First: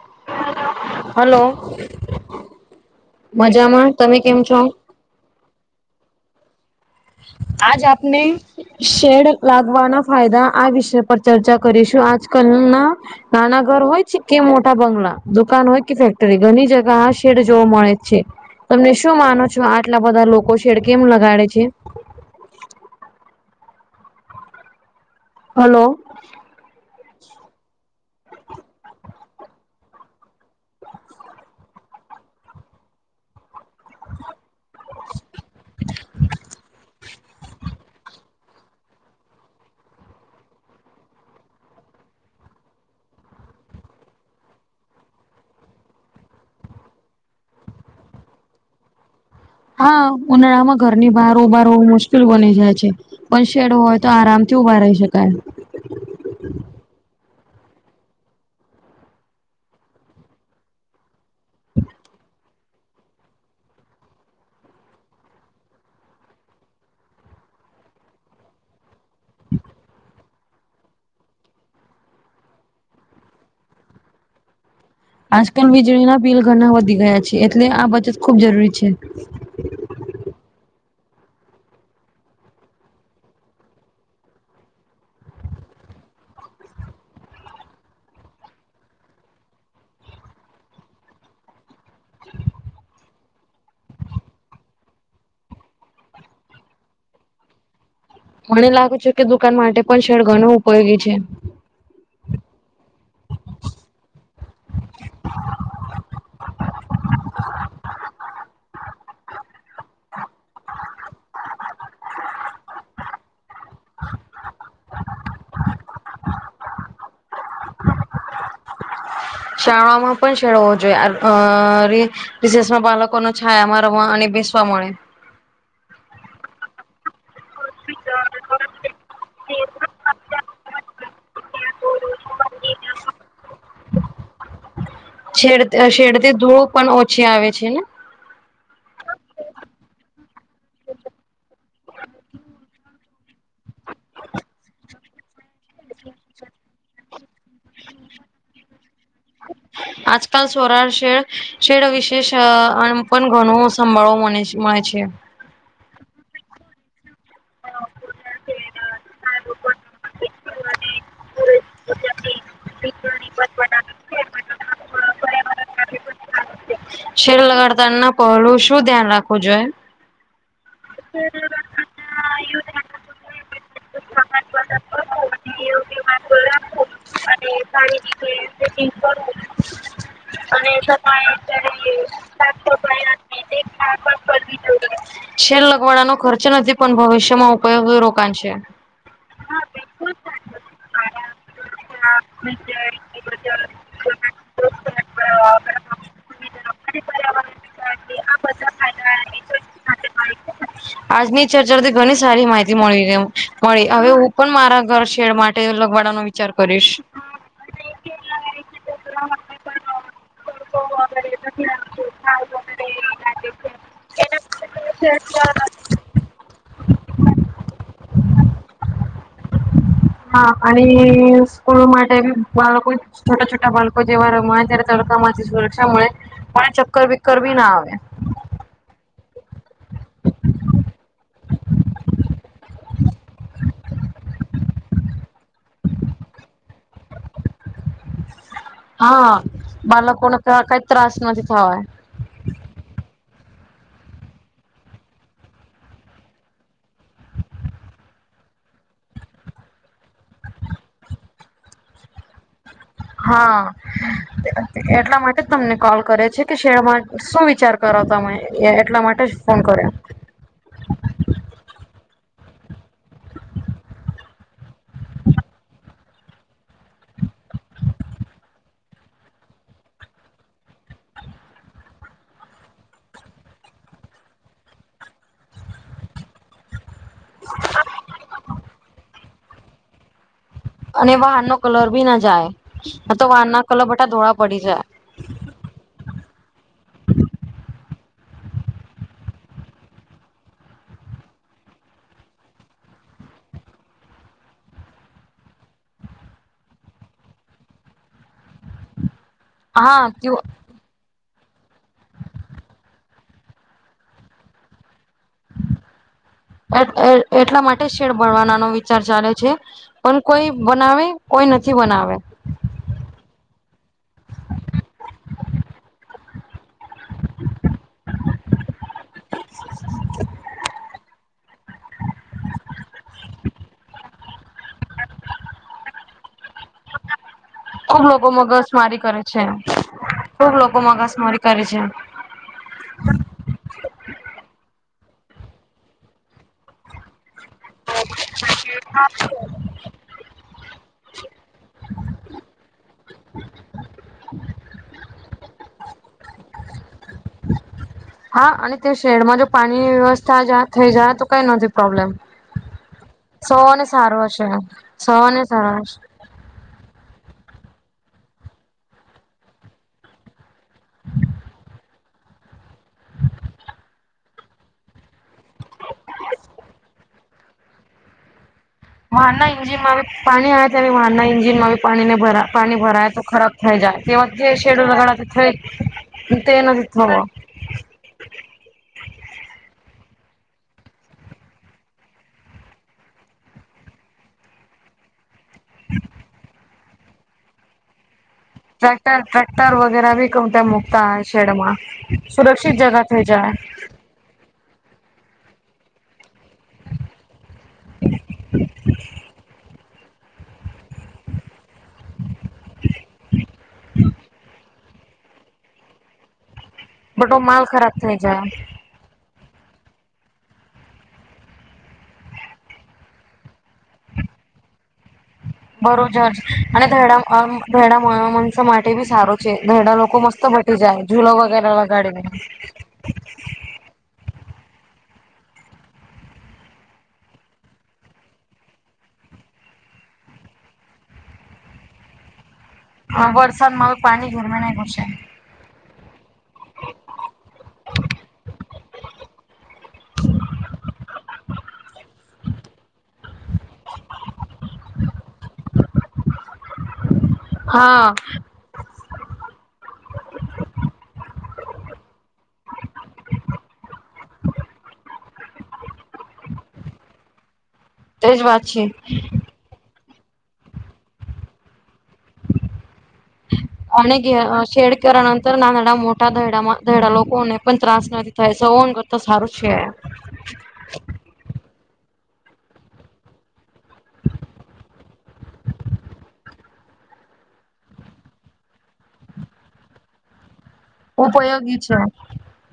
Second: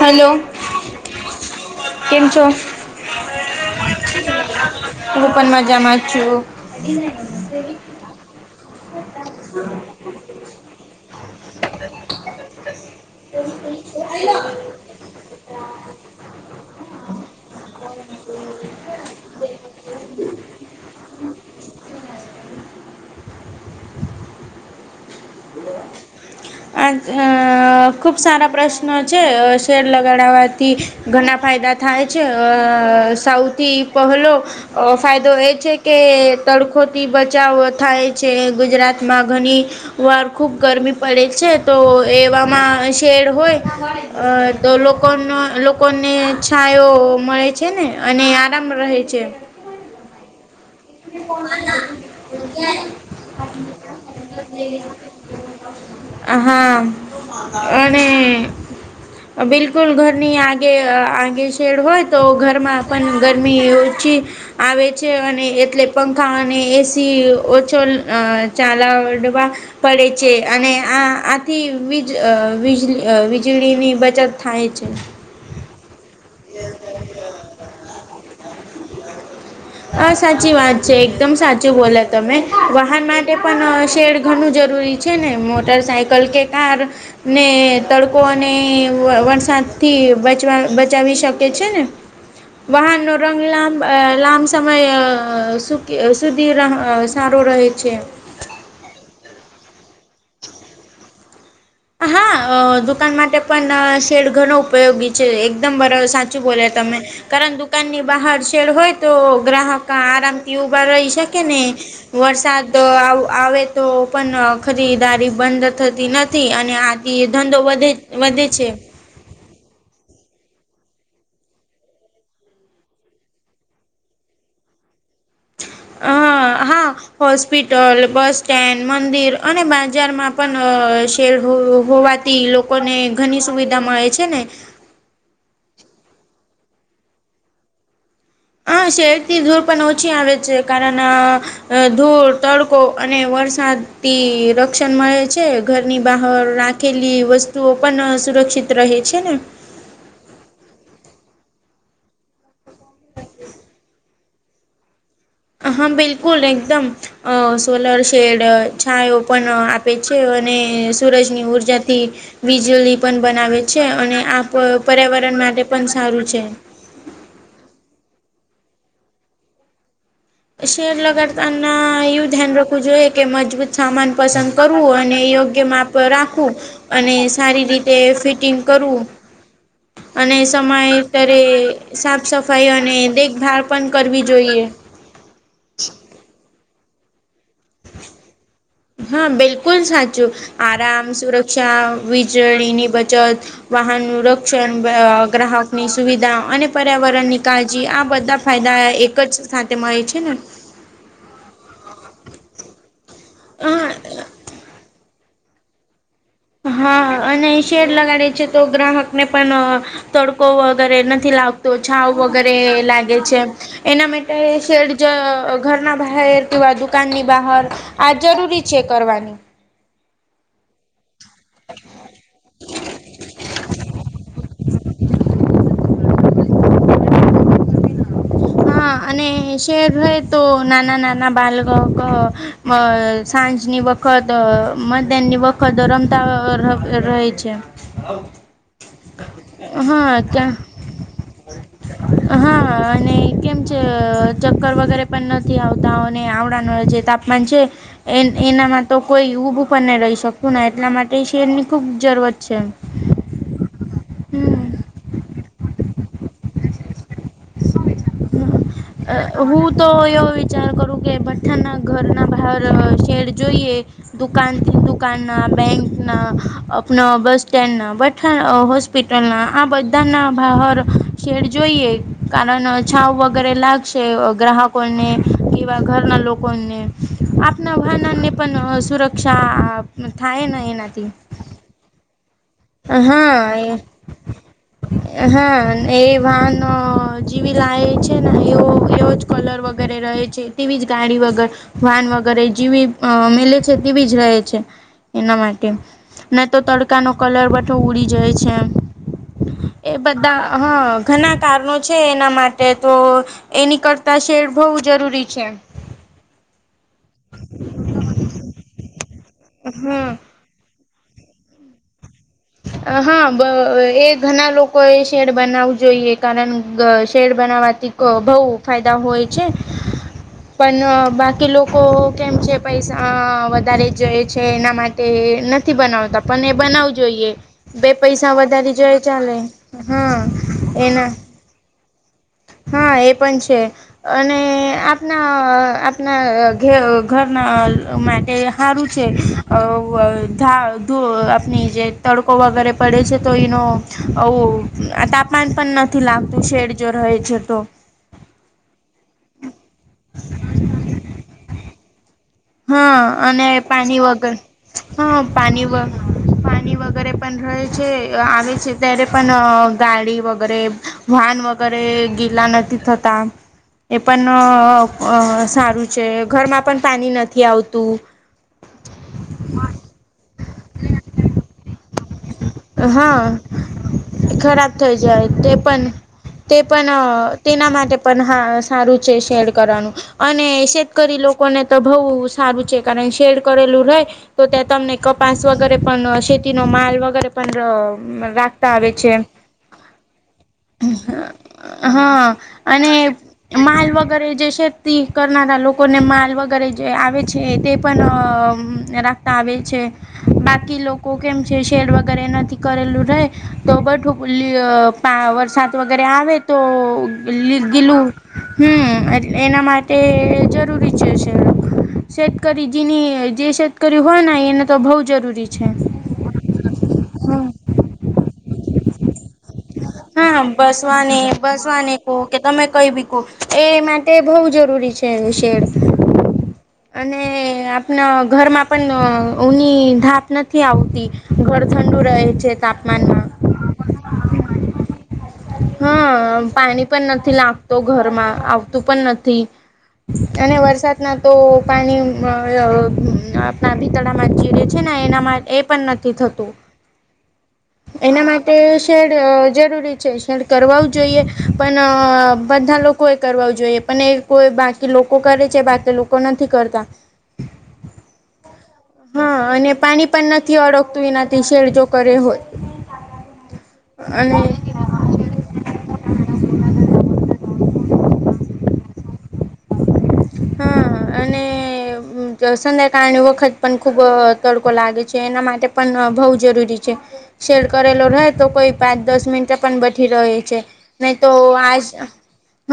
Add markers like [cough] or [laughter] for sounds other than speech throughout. હ હલો કેમ છો મજામાં તમે કેમ છો તું પણ મજામાં છું આજ આપને શેડ લાગવાના ફાયદા આ વિષય પર ચર્ચા કરીશું આજ કલ ના નાના ઘર હોય છે કે મોટ ટા બંગલા દુકાન હોય કે ફેક્ટરી ઘણી જગ્યા આ શેડ જોવા મળે છે તમને શું માનો છો આટલા બધા લોકો છેેડ કેમ લગાડે છે બલો હલો આ ખૂબ સારા પ્રશ્નો છે શેર લગાડવા થી ઘણા ફાયદા થાય છે સાઉથ થી પહેલો ફાયદો એ છે કે તડખો થી બચાવો થાય છે. ગુજરાતમાં ઘણી વાર ખૂબ ગરમી પડે છે. તો એવામાં શેડ હોય અ તો લોકોનો લોકોને છાયો મળે છે. ને અને આરામ રહે છે. હા ઉનાળામાં ઘરની બહાર ઉભા હોવું મુશ્કેલ બની જાય છે. પણ શેડ હોય તો આરામથી ઉભા રહી હા શકાય. હા અને બિલકુલ ઘરની આગે આગે શેડ હોય તો ઘરમાં પણ ગરમી ઓછી. આવે છે અને એ એટલે પંખા અને એ. સી ઓછો ચાાલાડવા. પડે છે અને આ આથીજજ [unintelligible] વીજળીની બચત થાય છે. આજકાલ વીજળીના બિલ ઘણાં વધી ગયા છે એટલે આ બચત ખુબ જરૂરી છે. હ સાચી વાત છે. એકદમ સાચું બોલ્યા તમે વાહન માટે પણ શેડ ઘણું જરૂરી છે, ને મોટર સાઇકલ કે કાર ને તડકો અને વરસાદથી બચવા બચાવી શકે છે ને વાહનનો રંગ લાંબ લાંબ સમય સુકી સુધી સારો રહે છે. મને લાગુ છે કે દુકાન માટે પણ શેળ ઘણું ઉપયોગી છે. હા દુકાન માટે પણ શેડ ઘણો ઉપયોગી છે. એકદમ બરાબર સાચું બોલ્યા તમે કારણ દુકાનની બહાર શેડ હોય તો ગ્રાહક આરામથી ઉભા રહી શકે ને વરસાદ આવે તો પણ ખરીદારી બંધ થતી નથી અને આથી ધંધો વધે વધે છે. શાળામાં પણ શેડો હોવા જોઈએ અરે વિશેષમાં બાળકોને છાયામાં રમવા અને બેસવા મળે અ હા હોસ્પિટલ બસ સ્ટેન્ડ મંદિર અને બજારમાં પણ શેડ હોવાથી લોકોને ઘણી સુવિધા મળે છે ને છેડ છેડતી ધૂળ પણ ઓછી આવે છે ને હ શહેરથી ધૂપ પણ ઓછી આવે છે કારણ ધૂપ તડકો અને વરસાદ થી રક્ષણ મળે છે. ઘરની બહાર રાખેલી વસ્તુઓ પણ સુરક્ષિત રહે છે ને હ [inaudible] આજકાલ સોરાળ શે શેડ વિશેષન પણ ઘણું સંભાળો મળે છે. હા બિલકુલ એકદમ અ સોલર શેડ છાયો એ પણ આપે છે અને સૂરજની ઉર્જાથી વિજળી પણ બનાવે છે. છે અને આ પર્યાવરણ માટે પણ સારું છે. શેર લગાડતા પહેલા શું ધ્યાન રાખવું જોઈએ. શેર લગાડતાના એવું ધ્યાન રાખવું જોઈએ કે મજબૂત સામાન પસંદ કરવું અને યોગ્ય માપ રાખવું અને સારી રીતે ફિટિંગ કરવુ અને સમયાતરે સાફ સફાઈ અને દેખભાલ પણ કરવી જોઈએ. શેર લગવાડાનો ખર્ચ નથી પણ ભવિષ્યમાં ઉપયોગ રોકાણ છે. હા બિલકુલ સાચું આરામ સુરક્ષા વીજળીની બચત વાહનનું રક્ષણ ગ્રાહકની સુવિધા અને પર્યાવરણની કાળજી આ બધા ફાયદા એક જ સાથે મળે છે ને આજની ચર્ચાથી ઘણી સારી માહિતી મળી મળી હવે હું પણ મારા ઘર છેેડ માટે લગવાડાનો. વિચાર કરીશ. હા અને શેર લગાડે છે તો ગ્રાહકને પણ તડકો વગેરે નથી. નથી લાવતો છાવ વગેરે લાગે છે. એના માટે શેડ જો ઘરના બાહેર. તેવા દુકાનની બહાર આ જરૂરી છે કરવાની. હા અને સ્કૂલ માટે બી બાળકો. છોટા છોટા બાળકો જેવા રમવા આવે ત્યારે તડકામાંથી સુરક્ષા મળે અને ચક્કર બક્કર બી ના આવે. હા અને શહેર રહે તો નાના નાના બાલક અ સાંજની વખ વખત મદનની વખત રમતા રવે રહે છે. હા હા બાલકોને કે ત્યાં એવા કાઈ ત્રાસ નથી થવા. હા અને કેમ છે ચક્કર વગેરે પણ નથી આવતા અને આવડાનું જે તાપમાન છે. એન એનામાં તો કોઈ ઊભું પણ નહીં રહી શકતું ને એટલા માટે શેરની ખૂબ જરૂરત છે. હા હમ એટલા માટે જ તમને કોલ કર્યો છે કે શેરમાં શું વિચાર કરો તમે? એટલા માટે જ અ ફોન હું તો કર્યો. એવું વીચ વિચાર કરું કે ભઠ્ઠાના ઘરના બહાર અ શેડ જોઈએ. દુકાનથી દુકાનના, બેંકના, અપના બસ સ્ટેન્ડના, ભઠ્ઠાના અ હોસ સ્પિટલના આ બધાના બહાર શેડ જોઈએ કારન છાવ વગ ગરે લાગશે ગ્રાહકોને કે એવા ઘરના લોકોને. આપના વાહનને પન સુરક્ષા થાય ને એના અને વાહનનો કલર ભી ના જાય, ન તો હા વાહનના કલર બટા ધોળા પડી જાય. એ હહ એ વાન જેવી લાવ છે ને એવો એવો જ કલર વગેરે રહે છે. તેવી જ ગાડી વગર વાહન વગેર એ જેવી મેલે છે તેવી જ રહે છે. એના માટે ન તો તડકાનો કલર બઠો ઉડી જાય છે એ હા બધા હહ ઘના કારનો છે એના માટે તો એની કરતાં શેડ બહુ જરૂરી છે. એટ એટલા માટે શેડ બનવાનાનો વિચાર ચાલે છે હમ પણ કોઈ બનાવે? કોઈ નથી બનાવે. અ હહ બ એ ઘના લોકોએ શેડ બનાવું જોઈએ કારન ગ શેડ બનાવાથી. ક બહુ ફાયદા હોય છે. પન બાકી લોકો કેમ છે પૈસા વધારે જ છે એના માટ ટે નથી બનાવતા પન એ બનાવું જોઈએ. બે ખુબ લોકો પૈસા વધારે જોય મગજમારી એ કરે ચાલે છે હહ ખુબ લોકો એના. મગજમારી કરે છે. હા એ પન છે અને આપના આપના. ઘ ઘરના માટે હારું છે અ વ ધા ધો આપની જે તડકો વગેરે પડે છે તો ઈનો આવું તાપ માન પન નથી લાગતું શેડ જો રહે છે તો. હા અને ત્યા શેડમાં જો પાણીની વ્યવસ્થા જા થઈ જાય તો કાઈ નથી પ્રોબ્લમ. હહ અને પાની વગર છ સૌને પાની સારો વગ હશે. પાની વગેરે પન રહે છે અ આવે છે ત્યારે પન ગાડી વગ ગેરે વાહન વગેરે ગીલા નથી થત તા એ પન અ અ સારું છે ઘરમાં પન પાની નથ થી આવતું. હા નહીં જે મારે પાણી આયતા મેં વાહનના ઇન્જિનમાં બી પાણીને ભરા. પાની ભરાય તો હા ખરાબ થઈ જાય તેવા જે ખરાબ શેડો થઈ જાય લગાડવાથી તે પણ થઈ તે નથી થવ તેના માટે પન હા સારું છે શેડ કરવાનું. અને શેતકરી લોકોને તો બહુ સારું છે કારણ શેડ કરેલું રહેે તો ત્યાં તમને. કપાસ વગેરે પણ શેતીનો માલ વગેરે પણ રાખ. ટ્રેક્ટર ટ્રેક્ટર વગેરા બી કઉં ત્યા મુકતા હય શેડમાં હા સુરક્ષિત જગા અને થઈ જાય માલ વગેરે જે શેતી કરનારા લોકોને માલ વગ કરે જે આવે છે તે પન અ રાખતા આવે છે. બાકી લોકો કેમ છે શેર વગ વગર એનાથી કરેલું રહે તો બઠું ભૂલી અ પા વરસાદ વગેરે આવે તો બટો માલ ખરાબ ગીલું થઈ જાય. હમ એ એના માટે જરૂરી છે છે શતકરી જેની જે શેતકરી હોય ને એને તો બઉ જરૂરી છે બજ હમ અનેડાસ માટે બી સારો ધરડા લોકો હા મસ્ત બટી જાય ઝુલો વગેરે લગાડીને કઈવીી કો એ માટે બઉુ જરૂરી છે શેડ [inaudible] અને આપણા ઘરમાં પણ ઊની ધાપ નથી આવતી ઘર ઠંડુ રહે છે તાપમાન વર્સાન મા પાણી ઘરના ના ઘશે હા પાણી પણ નથી લાગતો ઘરમાં આવતું પણ નથી અને વરસાદ ના તો પાણી આપણા ભીતળમાં જ જીવે છે ને એના માટે એ પણ નથી થતું હા એના માટે શેડ જરૂરી છે ખ કરવા જોઈએ પણ બધા લોકો એ કરવા જોઈએ પણ એ કોઈ બાકી લોકો કરે છે વાત લોકો નથી કરતા તેજ વાત છેી હા અને પાણી પણ નથી ઓળકતું એનાથી શેરજો કરે હોય અણગ અને શેડ કણ અંતર નાના ના મોટાયેડા લોકો ને પણ ત્રાસ નથી થાય સ તો સારું છે હા અને સંધાયકાળની વખત પણ ખૂબ તડકો લાગે છે એના માટે પણ બહુ જરૂરી છે સેલ્ડ કરેલો રહેે તો કોઈ પાંચ દસ મિંટ પણ બઠી રહ્યો છે નહી તો ઉપયોગી આજ છે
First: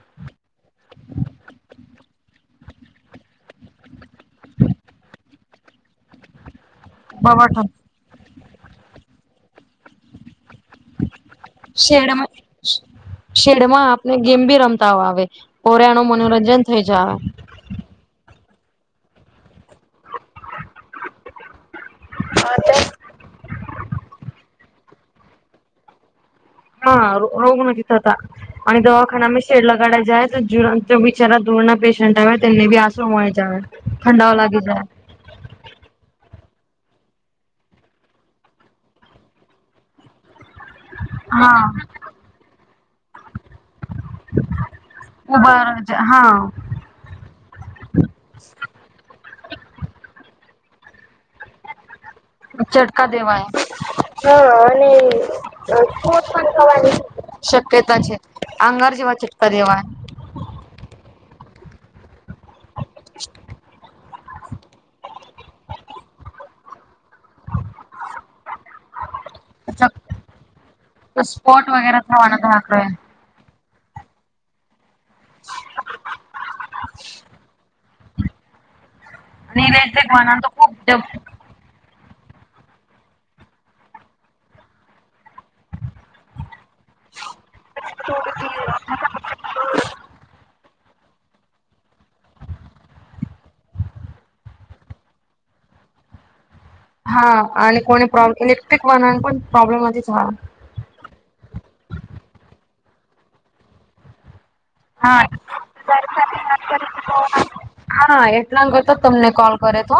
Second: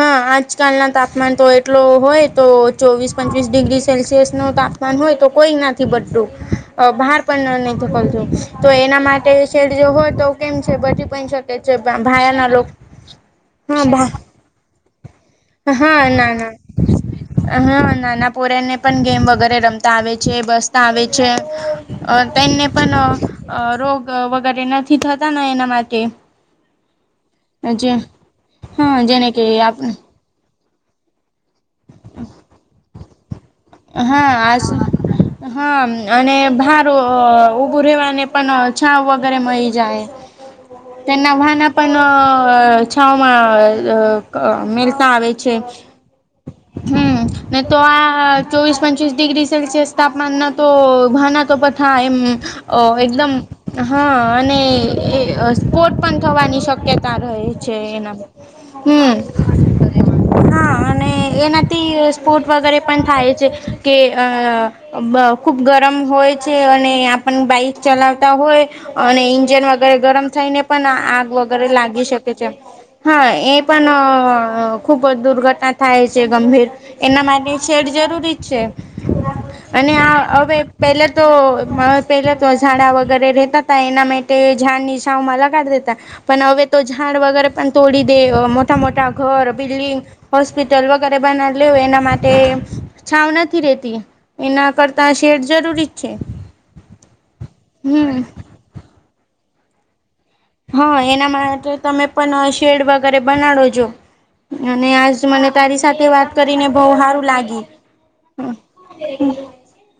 હા આજકાલના તાપમાન તો એટલો હોય તો ચોવીસ પંચવીસ ડિગ્રી સેલ્સિયસ નું તાપમાન હોય તો કોઈ ના બટું બહાર પણ બવટ નથી ફલતું તો એના માટે શેડ જો હોય તો કેમ છે બચી પણ શકે છે શેડમાં ભયા ના લોકો હા શેડમાં ભા આપને ગેમ બી રમતા આવે પોર ન હા ના ના મનોરંજન થઈ જ આવે હા નાના પ પોર્યા ને પણ ગેમ વગેરે રમતા આવે છે બસતા આવે છે તેમને પણ અ રોગ વગેરે નથી થતા એના માટે હા રોગ ન નથી ત જે થ હતા અને હા જેને કે દવાખાનામાં આપ શેડલા કાઢ છે જ જો બિચારા ધૂરના પેશન્ટ આવે તેમને બી આંસુ મળી જ હા ઠંડાઓ લાગી જાય આ હા અને ભાર ઊભું રહેવાને પણ છાવ વગેરે મળી જાય [unintelligible] તેમના હા વાના પણ અ છાાવમાં ક મેળતા આવે છે ઉભા હા હમ ને તો આ ચોવીસ પંચવીસ ડિગ્રી સેલ્સિયસ તાપમાન ન તો ભાના કપથા એમ ચટકા એકદમ દેવાય હા અને સ્ટ પણ થવાની શક્યતા રહે છે એના આંગર જેવા ચટકા દેવાય. હમ હા અને એનાથી સ્પોર્ટ વગેરે પણ થાય છે કે અ ખુબ ગરમ હોય છે અને પણ બાઈક ચલાવતા હોય અને ઇંજન વગેરે ગરમ થઈને પણ આગ સ્પોટ વગેરે લાગી શકે થવાના છે દાખલા હોય. હા એ પણ ખૂબ દુર્ઘટના થાય છે ગંભીર એના માટે છેડ જરૂરી અને ઇલેક્ટ્રિક વાહન તો હવે ખુબ પેલા તો તો પેલા તો ઝાડા વગેરે રેતા હતાા એના માટે ઝાડ ની છાવમાં લગાડી દેતા પણ હવે તો ઝાડ વગેરે પણ તોડી દે મોટા મોટા ઘર બિલ્ડિંગ હોસ્પિટલ વગેરે બનાવી લે હોય એના માટે નથી રેતી એના કરતા શેડ જરૂરી જ છે. હા અને કોને હમ પ્રોબ્લેમ લેક્ટ્રિક વાહન પણ પ્રોબ્લેમ હતી જ હા હા એના માટે તમે પણ શેડ વગેરે બનાડો છો અને આજ હા મને તારી સાથે વાત કરીને બહુ સારું લાગ્યું. હા એટલા કર તો તમને કોલ કરે તો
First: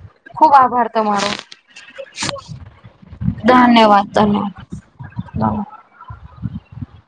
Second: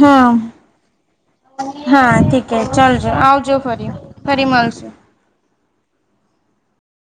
હા ખુબ આભાર તમારો હા ઠીકે ચાલજો આવજો ફરી ફરી મળશુ નાવ